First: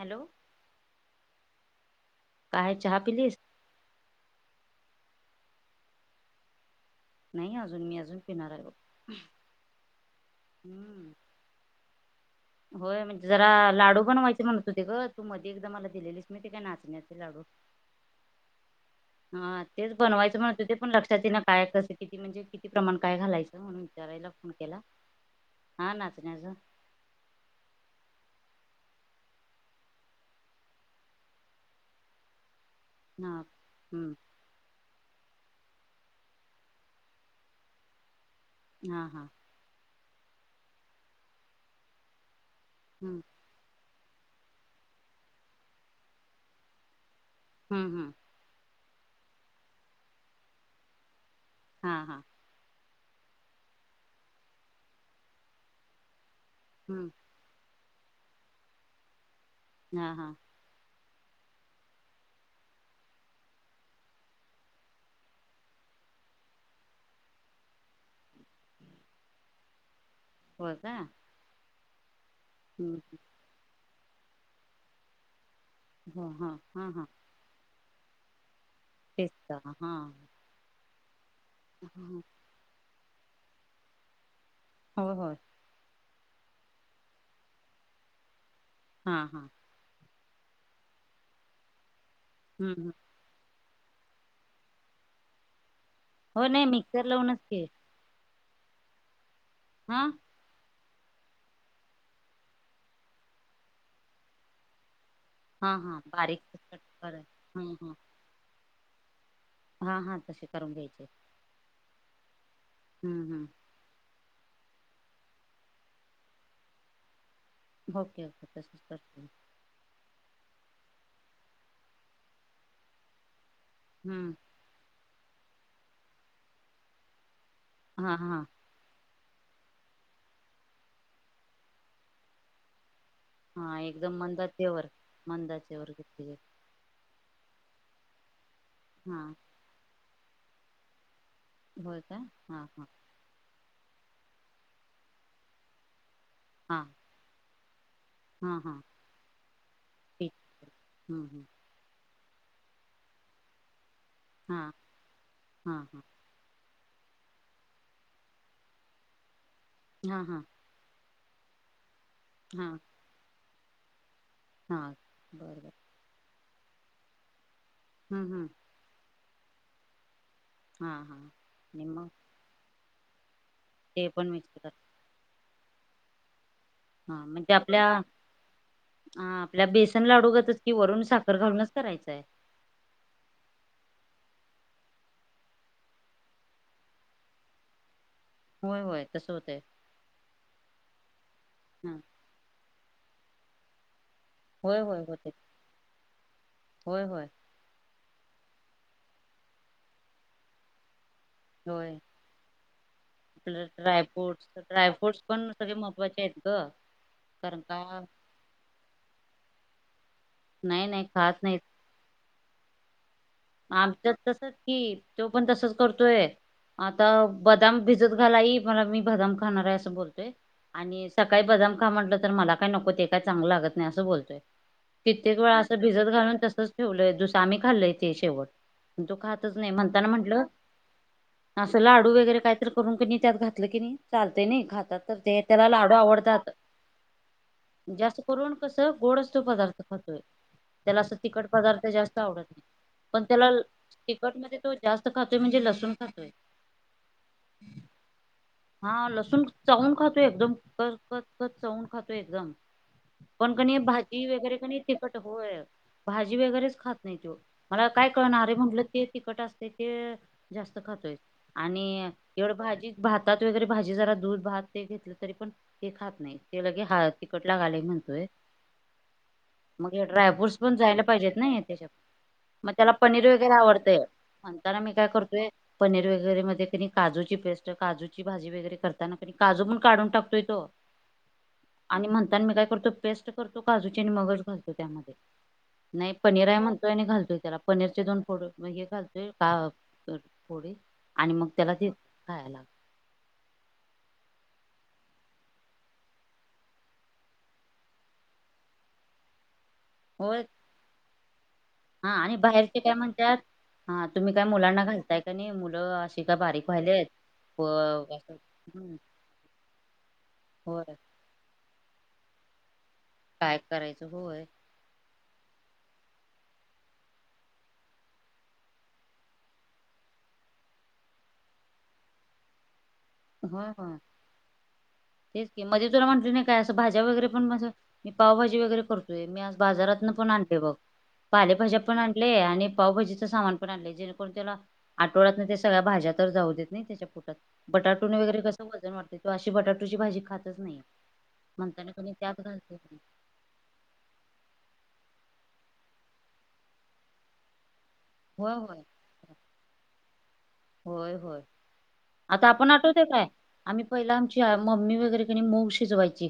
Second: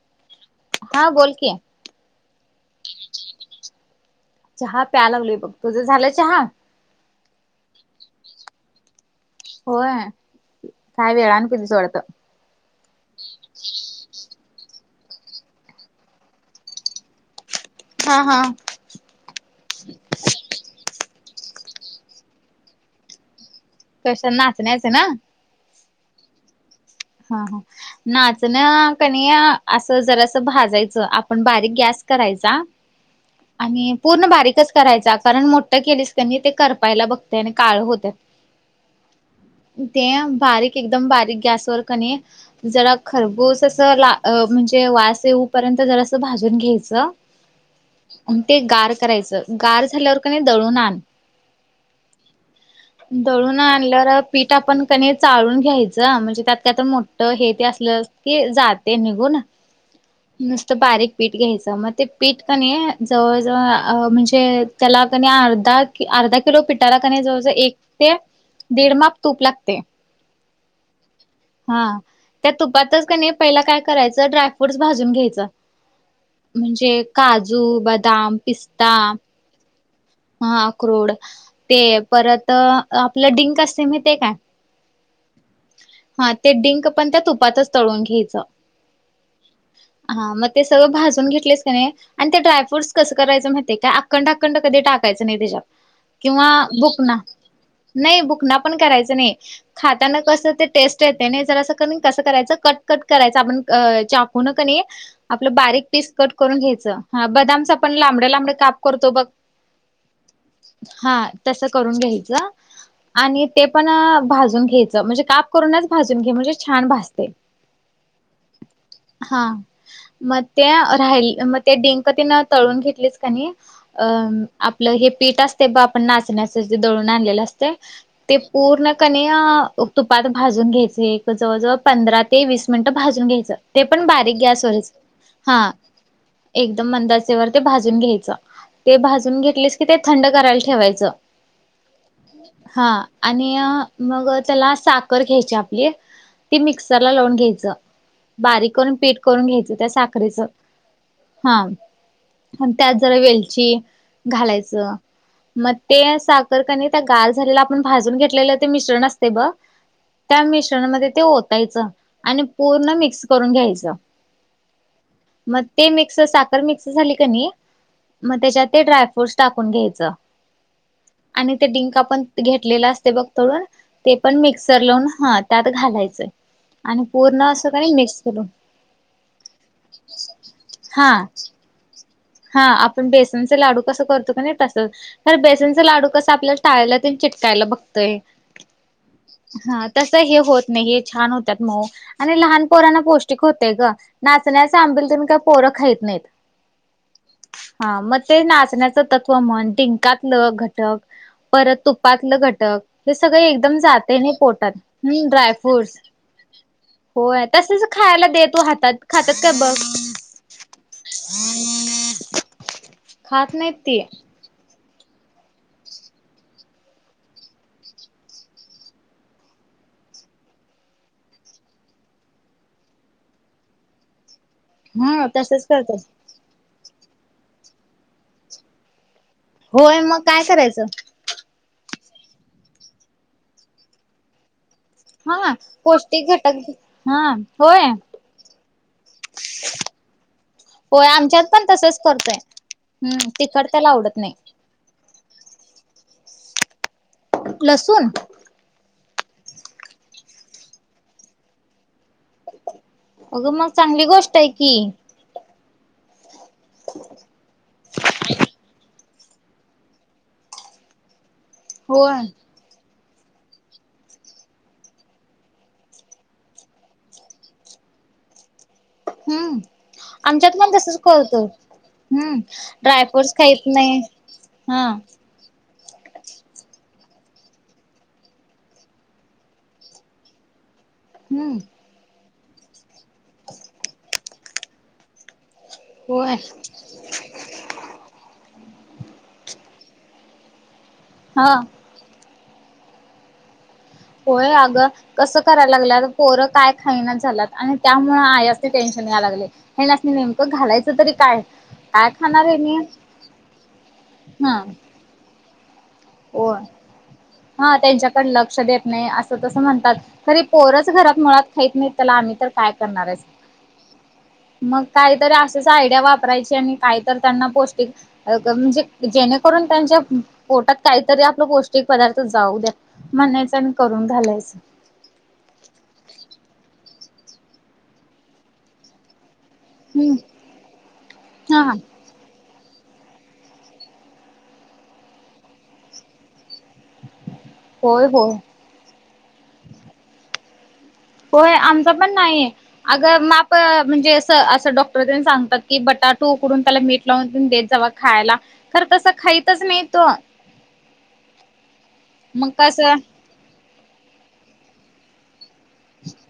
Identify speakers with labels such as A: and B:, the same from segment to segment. A: Hello.
B: हा बोल कि.
A: काय चहा पिलीस?
B: चहा प्या लावलीय बघ तुझं झालंय चहा.
A: नाही अजून मी अजून फिणार आहे बघ.
B: होय
A: हम्म
B: काही वेळाान कितीस वाडतं.
A: होय म्हणजे जरा लाडू बनवायचे म्हणत होते ग तू मध्ये एकदा मला दिलेली. मी ते काय नाचण्या ते लाडू.
B: हा हा.
A: हा तेच बनवायचं म्हण तु ते पण लक्षात ये ना काय कसं किती म्हणजे किती प्रमाण काय घालायचं. म्हणून
B: तशा
A: विचारायला फोन केला
B: नाचण्याचं आहे ना.
A: हा नाचण्याचं.
B: हा हा. नाचण कण असं जरा असं भाजायचं आपण बारीक गॅस करायचा. आणि
A: हम्म
B: पूर्ण बारीकच करायचा कारण मोठं केलीस त्यांनी ते करपायला बघते आणि काळ होत.
A: हा हा.
B: ते बारीक एकदम बारीक गॅसवरर कनी जरा
A: हम्म
B: खरबोस अस ला अ म्हणजे वास येऊपर्यंत जरास भाजून घ्यायचं.
A: हम्म हम्म,
B: ते गार करायचं गार झाल्यावर का नाय दळून आण.
A: हा हा,
B: दळून आणल्यावर पीठ आपण क नाय चाळून घ्यायचं म्हणजे त्यात. त्यात
A: हम्म
B: मोठं हे ते असलं की, जाते निघून.
A: हा हा,
B: नुसतं बारीक पीठ घ्यायचं म ते पीठ कनी जवळजवळ अ म्हणजे त्याला कणी अर्धा. की अर्धा किलो पिठाला का नाही जवळजवळ एक ते दीड माप तूप लागतेय.
A: होय का,
B: हा त्या
A: हम्म
B: तुपातच क नाही पहिला काय करायचं ड्रायफ्रूटस भाजून घ्यायचं.
A: हो हा हा
B: म्हणजे
A: हा
B: काजू बदाम पिस्ता.
A: [unintelligible] च्छ हा हां
B: हा अक्रोड ते परत अ आपलं डिंक असते माहितेय काय.
A: होय होय,
B: हा ते डिंक पण त्या तुपातच तळून घ्यायचं.
A: हा हा,
B: हा म ते सगळं भाजून घेतलेस का नाइ आणि
A: हम्म हम्म.
B: ड्रायफ्रूटस कस. करायचं मायतेय का अकंड अकंड कधी टाकायचं नाइ त्याच्यात
A: हो
B: किंवा
A: नाही
B: बुक
A: मिक्सर
B: ना.
A: लावूनच की
B: नाइ बुकना पण करायच नाइ
A: हा
B: खाताना कसं ते टेस्ट. टेस्ट येते ना कसं करायच कट कट करायच आपण चाकूनं क नई. आपलं
A: हा
B: बारीक
A: हा
B: पीस कट
A: बारीक
B: करून घ्यायचं
A: कराय
B: हा बदामचं
A: हम्म
B: आपण
A: हम्म
B: लांबडं लांबडं काप करतो बघ.
A: हा हा, तसे. करून घ्यायचे
B: ''हां'' तसं करून घ्यायचं
A: हम्म
B: आणि
A: हम्म
B: ते. पणं भाजून घ्यायचं म्हणजे काप करूनच भाजून घे म्हणजे छान भाजते.
A: ओके ओके तसच करते
B: हा म, त्या राहिल म ते डिंक तेनं तळून घेतलेच का नी अ.
A: हम्म
B: आपलं हे पीठ असते ब आपण नाचण्याचं जे दळून आणलेलं असतय
A: हा
B: ते
A: हा
B: पूर्ण. क नाही अ तुपात भाजून घ्यायचे एक जवळजवळ पंधरा ते वीस मिनिटं भाजून घ्यायच च
A: हा
B: ते पण
A: एकदम
B: बारीक गॅस
A: मंदाचेवर
B: वरच हां,
A: मंदाचेवर घेतली जाते.
B: एकदम मंद आचेवर ते भाजून घ्यायचं ते
A: हा
B: भाजून घेत ''--'' लेस की, ते थंडं करायला ठेवायचं
A: होय काय हा हा
B: हां, आणि अ मग त्याला साखर घ्यायची आपली ती
A: हा
B: मिक्सरला लावून घ्यायचं.
A: हा
B: बारीक
A: हा
B: करून पीठ करून घ्यायचं त्या
A: ठीक
B: साखरेचं
A: हम्म हम्म
B: हां. त्यात जरा वेलची
A: हा
B: घालायचं म
A: हा हा
B: ते सा ''--'' तर का नई त्या गार झालेलं आपण भाजुन घेतलेलं ते मिश्रण असते ब
A: हा हा
B: त्या मि ''--'' त्याच्या मध्ये ते ओतायचं आणि
A: हा
B: पूर्ण मिक्स करून घ्यायचं.
A: हा
B: म
A: बर बर
B: ते मिक्स साखर मिक्स झाली का नाही
A: हम्म
B: म
A: हम्म
B: त्याच्यात ते ड्राय ''--'' फुड्स टाकून घ्यायचं
A: हा हा
B: आणि ते डिंक आपण घेतलेलं असते बघ तळुन. ते पण मिक्सर लावून ह त्यात घालायचंय.
A: हा, मं ते आपल्या. हा, आपल्या बेसन लाडूगतच कि, वरून
B: हा
A: साखर घालूनच करायचंय हाय.
B: हा, आपण बेसनचे लाडू कसं करतो का नाई तसं. खरं बेसनचा लाडू कसं आपल्याल टाळ्याला ते चिटकायला बघतय.
A: होय होय तसं होतंय
B: हा, तस हे होत नई हे छान होत्यात मऊ.
A: हा
B: आणि लहान पोरांना पौष्टिक होतेय ग नाचण्याचं
A: होय होय
B: आंबिल तेन
A: होते
B: काय पोरं खायीत नाईत.
A: होय, होय.
B: हा मग ते नाचण्याच सत्त्व म्हण, डिंकातलं घटक परत
A: होय
B: तुपातल घटक, हे सगळ एकदम जातय नई
A: ड्रायफ्रूट्स
B: पोटात.
A: ड्रायफ्रूट्स
B: हम्म.
A: पण सगळे
B: ड्रायफ्रूटस
A: महत्त्वाचे आहेत ग
B: होय.
A: कारण
B: तसच,
A: का
B: खायला दे तु हातात खात्यात का बघ.
A: नई नई, खात नईत.
B: [unintelligible] ती
A: आमच्यात तसंच की, त्यो पण तसंच करतोय. आता बदाम भिजत घाल आई मला, मी बदाम खाणाराय असं बोलतोय आणि सकाळी बदाम खा म्हटलं तर, मला काय नको ते काय चांगलं लागत नाय असं बोलतोय.
B: हा
A: कित्येक वेळा
B: तसच
A: असं
B: करतात
A: भिजत घालून तसंच ठेवलंय. दुस आम्ही खाल्लय ते शेवट. तो खातच नाही,
B: होय
A: म्हणताना
B: मग काय
A: म्हणलं
B: करायचं
A: असं लाडू वगैरे कायतर करून की नयी, त्यात घातलं कनी चालतय नाही खात. त्यात तर ते
B: हा
A: त्याला लाडू
B: पौष्टिक
A: आवडतात.
B: घटक हा होय
A: जास्त करून कसं गोड असतो पदार्थ. त्याला
B: होय
A: असं
B: आमच्यात
A: तिखट
B: पण
A: पदार्थ
B: तसच
A: जास्त
B: करतोय
A: आवडत नाही. पण
B: हम्म
A: त्याला
B: तिखट आवडत
A: तिखट
B: नाही
A: मध्ये तो जास्त खातोय, म्हणजे लसून खातोय
B: लसुून.
A: हा लसूण, चावून खातोय एकदम, कचकचकचं चावून खातोय एकदम. पण,
B: अगं मग
A: कणी
B: चांगली
A: भाजी
B: गोष्ट आहे
A: वगैरे कनी
B: की.
A: तिखट नकोय. भाजी वगैरेच खात नाही तो, मला काय कळणा अरे म्हटलं ते तिखट असतयं ते जास्त खातोय, आणि
B: होय.
A: एवढ भाजी भात त्यात वगैरे भाजी जरा दूध भात, ते घेतलं तरी पण ते खात नाही ते लगे हा, तिखट लागालय म्हणतोय.
B: हम्म
A: मग हे
B: आमच्यात
A: ड्रायफ्रूट्स पण
B: तसच
A: जायला पाहिजेत
B: करतो
A: नही. ते
B: हम्म
A: मग त्याला पनीर
B: ड्रायफ्रूट्स
A: वगैरे
B: खाहीत
A: आवडतय.
B: नाही
A: म्हणताना
B: हा
A: मी काय करतोय पनीर वगैरे मध्ये कणी काजूची पेस्ट काजू ची भाजी वगैरे करताना, काजू पण काढून टाकतोय तो
B: हं.
A: आणि म्हणताना मी काय करतो, पेस्ट करतो काजूची आणि मगच घालतो त्यामध्ये. नाही
B: होय.
A: पनीर आहे म्हणतोय आणि, घालतोय त्याला पनीरचे दोन फोडे हे घालतोय फोडे, आणि मग
B: हा
A: त्याला देतोय. खायाय.
B: होय, अगं कसं करायला लागल्यात, पोरं काय खाईनाच झाल्यात, आणि त्यामुळं आयास्नी टेन्शन याय लागलय. ह्यानासनी,
A: होय
B: नेमकं घालायचं तरी काय..
A: हा,
B: काय
A: आणि
B: खाणार हेनी
A: बाहेरचे काय म्हणत्यात, हा तुम्ही काय
B: हा
A: मुलांना घालताय का नाही, मुलं उपाशी
B: होय.
A: बारीक व्हायल्यात.
B: हा, त्यांच्याकड लक्ष देत नाही असं तसं म्हणतात. खरी
A: होय
B: पोरच घरात मुळात खईत नाहीत, त्याला आम्ही तर काय करणार.
A: काय करायचं हो तर.
B: मग काहीतरी अशीच आयडिया वापरायची, आणि काहीतरी त्यांना पौष्टिक अग, म्हणजे जेणेकरून त्यांच्या पोटात काहीतरी आपलं पौष्टिक पदार्थ जाऊ द्या, म्हणायचं
A: हो
B: आणि
A: हो
B: करून घालायचं.
A: तेच की मध्ये तुला म्हटलं नाही काय, असं भाज्या वगैरे पण माझं मी पावभाजी वगैरे करतो. ते मी आज बाजारातन
B: हम्म
A: पण आणलोय बघ,
B: हा हा
A: पालेभाज्या पण आणलय आणि पावभाजीच सामान पण आणलय. जेणेकरून त्याला आठवड्यातन ते सगळ्या भाज्या पण जाऊ देत ना त्याच्या पोटात. बटाटू
B: होय
A: न
B: होय
A: वगैरे कसं वजन वाढत, तो अशी बटाटूची भाजी खातच नाही.
B: होयं
A: म्हणताना
B: आमचा
A: कोणी
B: पण
A: त्यात
B: नाहीये
A: घालते
B: अग माप प.. म्हणजे असं असं डॉक्टर त्यां सांगतात की, बटाटू उकडून त्याला मीठ लावून देत जावा. खायला
A: होय होय
B: तर तसं खायचच नाही तो
A: होय होय आता,
B: मग
A: आपण
B: कसं
A: आठवत काय? आम्ही पहिला आमची मम्मी वगैरे की नाय मूग शी मुग शिजवायची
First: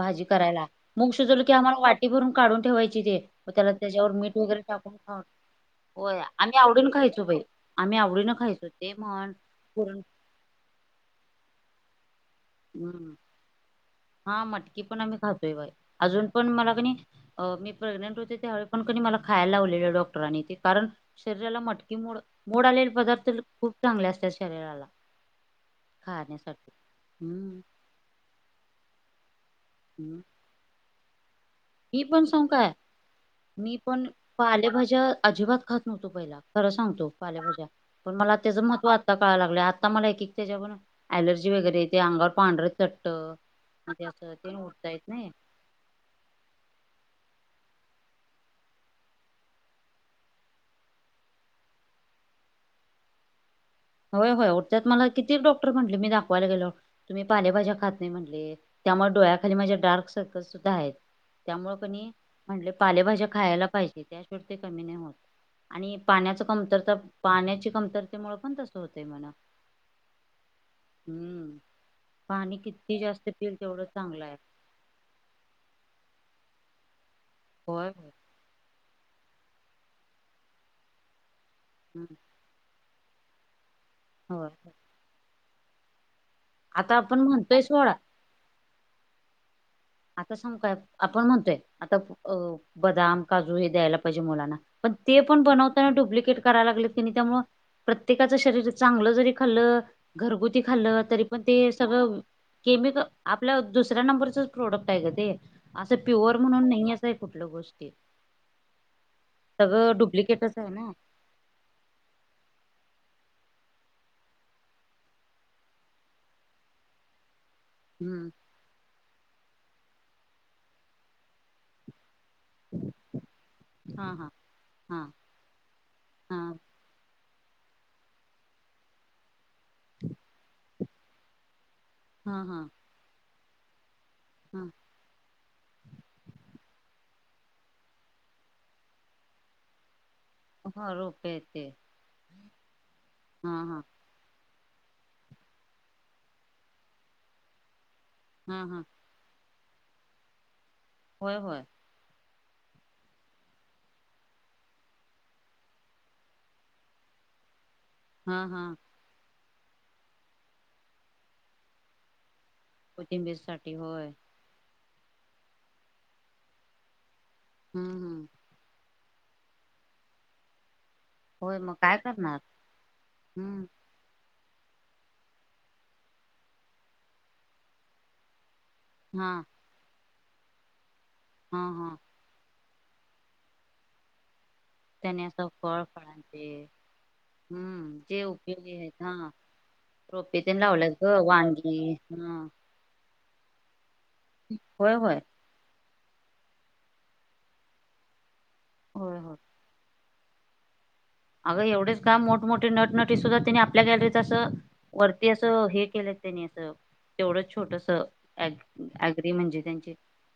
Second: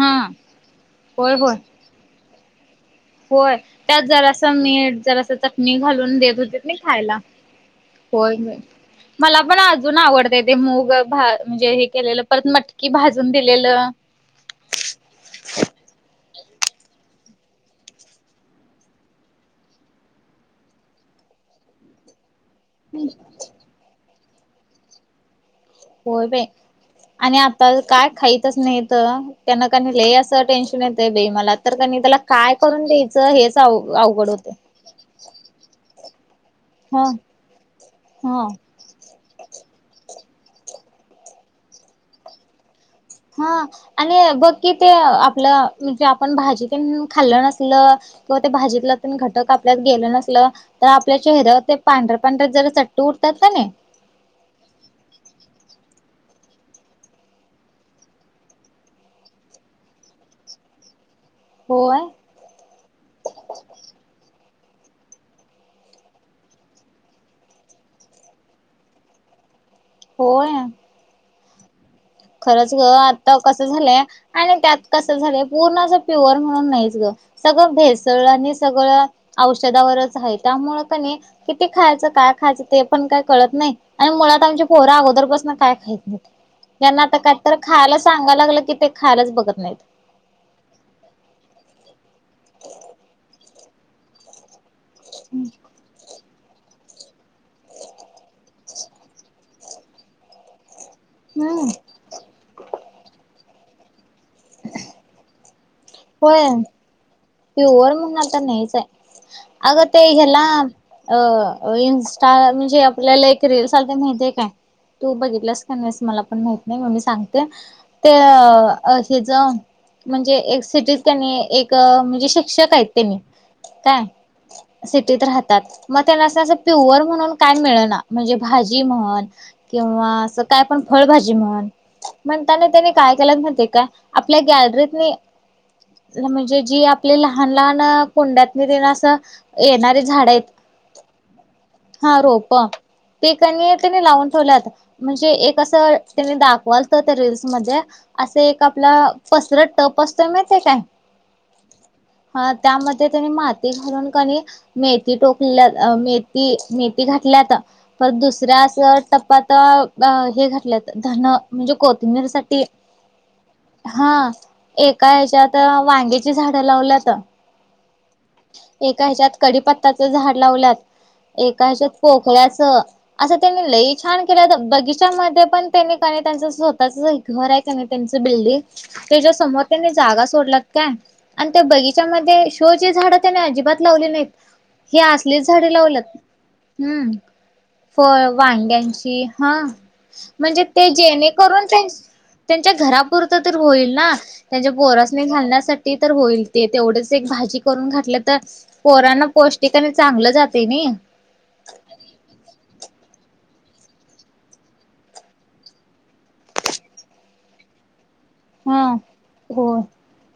B: हा
A: करायला मुग
B: होय
A: शिजवल की,
B: होय
A: आम्हाला वाटी भरून काढून ठेवायची किदे
B: होय त्यात
A: त्याच्यावर मीठ
B: जरासं
A: वगैरे
B: मीठ
A: टाकून
B: जरासं चटणी घालून
A: होय
B: देत
A: आम्ही
B: होतीत नाही
A: आवडून
B: खायला
A: खायचो बाई. आम्ही आवडीनो
B: होय होय.
A: खायचो ते म्हण
B: मला पण अजून
A: पुरण
B: आवडत. ते मूग म्हणजे हे केलेलं परत मटकी
A: हम्म
B: भाजून दिलेलं.
A: हा मटकी पण आम्ही खातोय बाई अजून पण मला की नाही मी प्रेग्नेंट होते त्यावेळी पण कनी मला खायला लावलेलं डॉक्टरांनी ते कारण. शरीराला मटकीे मोड मोड आलेले पदार्थ खूप चांगले असतात शरीराला.
B: होय बाई
A: खाण्यासाठी.
B: आणि
A: हम्म
B: आता काय खाईतच नाहीत. त्यांना क नाई लय
A: हम्म
B: असं टेन्शन येत बाई मला तर क नाही
A: मी
B: त्याला
A: पण सांगू
B: काय करून द्यायचं हेच
A: मी
B: अव
A: पण
B: अवघड होतय.
A: पालेभाज्या अजिबात खात नव्हतो पहिला खरं
B: ह
A: सांगतो पालेभाज्या. पण मला
B: ह
A: त्याचं महत्त्व आता कळाय लागलं आता मला एक त्याच्या प ऍलर्जी वगैरे येते अंगावर पांढर
B: हा आणि बघ कि ते
A: येत नाही
B: आपलं म्हणजे आपण भाजीतून खाल्लं नसल किंवा ते, भाजीतला घटक आपल्यात गेलं नसल तर आपल्या चेहऱ्यावर ते पांढर् पांढर जरा चट्टे उठतात का नाही.
A: होय होय उठतात मला किती डॉक्टर म्हटले मी दाखवायला गेल्यावर. तुम्ही पालेभाज्या खात नाही म्हटले त्यामुळे डोळ्याखाली माझ्या डार्क सर्कल सुद्धा आहेत. त्यामुळे का
B: होय
A: नाही म्हणटले पालेभाज्या खायला पाहिजे त्याशिवाय ते कमी नाही होत. आणि पाण्याच कमतरता पाण्याची कमतरतेमुळे पण तसं होतंय मला.
B: होय
A: हम्म पाणी
B: खरंच ग
A: किती जास्त
B: आता
A: पिईल
B: कसं
A: तेवढं
B: झालंय
A: चांगलं आहे.
B: आणि त्यात. कस झालय पूर्ण अस प्युअर म्हणून नाहीच ग सगळं
A: होय होय.
B: भेसळ आणि सगळ औषधावरच आहे त्यामुळे क नाही किती खायचं
A: हम्म
B: काय खायचं ते. पण काय कळत नाही आणि मुळात
A: होय
B: आमची
A: होय.
B: पोरं अगोदर पासून काय खात नाही. त्यांना आता
A: आपण
B: काय तर
A: म्हणतोय सोडा
B: खायला सांगायायला लागलं की ते खायलाच बघत नाहीत.
A: आता सांगू काय आपण म्हणतोय आता अ बदाम काजू हे द्यायला पाहिजे मुलांना. पण ते पण बनवताना डुप्लिकेट करायला लागलेत क नाही त्यामुळे. प्रत्येकाचं शरीर चांगलं जरी खालं घरगुती खालत. तरी पण
B: हम्म
A: ते सगळं केमिकल आपल्या दुसऱ्या नंबरच प्रोडक्ट आहे ग ते. असं पियोर
B: होय
A: म्हणून नाही येतं.
B: प्युअर म्हणून आता नाहीच ये अगं
A: सगळं
B: तेे ह्याला.
A: डुप्लिकेटच आहे ना
B: अ इंस्टा म्हणजे आपल्याला एक रील सारखे माहितीय काय? तू बघितलास काय नाही मला पण माहीत नाही मग मी सांगते. ते
A: हम्म
B: ह्याच म्हणजे एक सिटी क नाही एक म्हणजे शिक्षक आहेत ते काय
A: हा हा हा
B: सिटीत राहतात मग त्यांना
A: हा
B: अस प्युअर म्हणून. काय मिळेना म्हणजे भाजी म्हण किंवा असं काय पण फळभाजी म्हण.
A: हा हा
B: म्हणताना त्याने काय केल्यात माहिती ये का आपल्या
A: हा
B: गॅलरीतनी. म्हणजे जी आपली लहान लहान कुंड्यातून येतील असं येणारी झाड आहेत.
A: हा रोपे आहेत ते
B: हा रोप. ते
A: हा
B: कणी
A: हा
B: त्यांनी लावून ठेवल्यात. म्हणजे एक असं त्यानी दाखवालत त्या रीलस मध्ये. असं
A: हा
B: एक
A: हा
B: आपल फसरत टप असतोय माहिते काय?
A: होय होय.
B: हा त्यामध्ये त्यांनी माती घालून कणी मेथी टोक मेथी मेथी घातलेत. परत
A: हा
B: दुसऱ्या
A: हा
B: असं टप्पात हे घातल्यात. धन. म्हणजे कोथिंबीरसाठी.
A: कोथिंबीर साठी होय
B: हा एका ह्याच्यात वांग्याची झाडं लावल्यात.
A: हम्म हम्म.
B: एका ह्याच्यात कडीपत्ताचं झाड लावल्यात.
A: होय मग
B: एकायेच्यात
A: काय करणार
B: पोकळ्याचं. असं
A: हम्म
B: त्यांनी लई छान बगिचमध्ये पण त्यांनी काय त्यांच स्वतःच घर आहे का नाही त्यांच बिल्डिंग.
A: हा
B: त्याच्या समोर त्यानी जागा सोडलात काय. आणि
A: हा
B: त्या
A: हा
B: बगीच्यामध्ये शो ची झाडं त्याने अजिबात लावली नाहीत. हे
A: त्याने
B: असलीच
A: असं
B: झाडे
A: फळ
B: लावल्यात.
A: फळांचे
B: हम्म.
A: हम्म जे
B: होय
A: उपयोगी आहेत
B: वांग्यांची हा.
A: रोपे तेन
B: म्हणजे ते
A: लावल्यात ग
B: जेणे करून
A: वांगी हा
B: तेन च्या घरापुरत तर होईल ना. त्यांच्या
A: होय होय
B: पोरासनी घालण्यासाठी. होईल ते. तेवढच एक भाजी करून घातलं तर
A: होय
B: पोराना
A: होय
B: पोष्ट टीक आणि चांगलं जाते नी.
A: अगं एवढेच काय. मोठमोठे नटनटी सुुद्धा तिने आपल्या गॅलरीत असं वरती असं हे केलं त्यांनी असं, तेवढं छोटस. अ
B: हा
A: अग्री म्हणजे
B: हो
A: त्यांचे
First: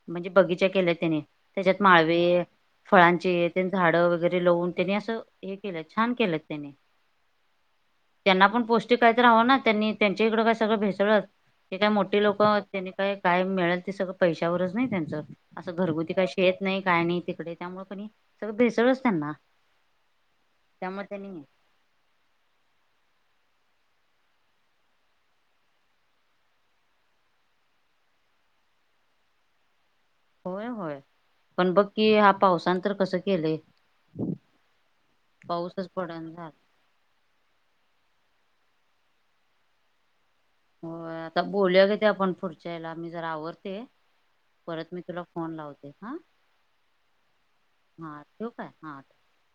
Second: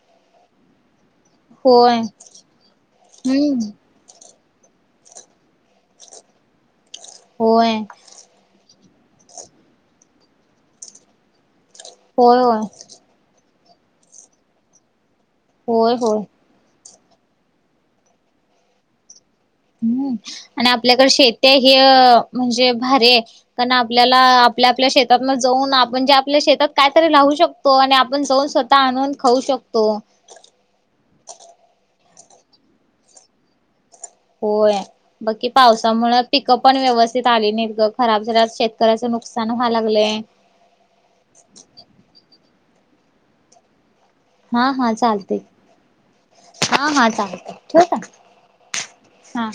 A: म्हणजे बगीचा केल्या त्याने. त्याच्यात
B: होय
A: माळवे, फळांचे
B: हम्म
A: झाडं वगैरे लावून. त्यानी असं हे केलं छान केलं त्यानी.
B: होय.
A: त्यांना पण पौष्टिक काय तर हवं ना. त्यांनी त्यांच्या इकडे काय सगळं भेसळच. ते काय मोठी
B: होय
A: लोक.
B: होय
A: त्यनी काय काय मिळेल ते सगळं पैशावरच नाही त्यांचं. असं
B: होय
A: घरगुती
B: होय
A: काय येत नाही काय नाही तिकडे. त्यामुळे पणी सगळं भेसळच त्यांना.
B: हम्म. आणि
A: त्यामुळे
B: आपल्याकडे
A: त्यांनी
B: शेतीय ह अ म्हणजे भारीय. कारण आपल्याला आपल्या आपल्या शेतातन जाऊन. आपण जे आपल्या शेतात काय तरी लाऊ शक तो. आणि आपण जाऊन स्वतः आणून खाऊ शकतो.
A: होय होय, पण बघ की हा पावसान तर कसं केलंय?
B: होय, बकी
A: पाऊसच
B: पावसामुळे
A: पडण झाला.
B: पिक अप पण व्यवस्थित आले नाहीत ग. खराब झाल्यात. शेतकऱ्याचं नुकसान व्हाय लागलय.
A: होय आता बोलूया ग ते आपण फूडच्या याला. आता मी जरा आवरते.
B: हा
A: परत
B: हा
A: मी तुला
B: चालतंय
A: फोन लावते हा.
B: हा हा चालतंय ठेवू का?
A: हा ठेऊ काय? हा.
B: हा.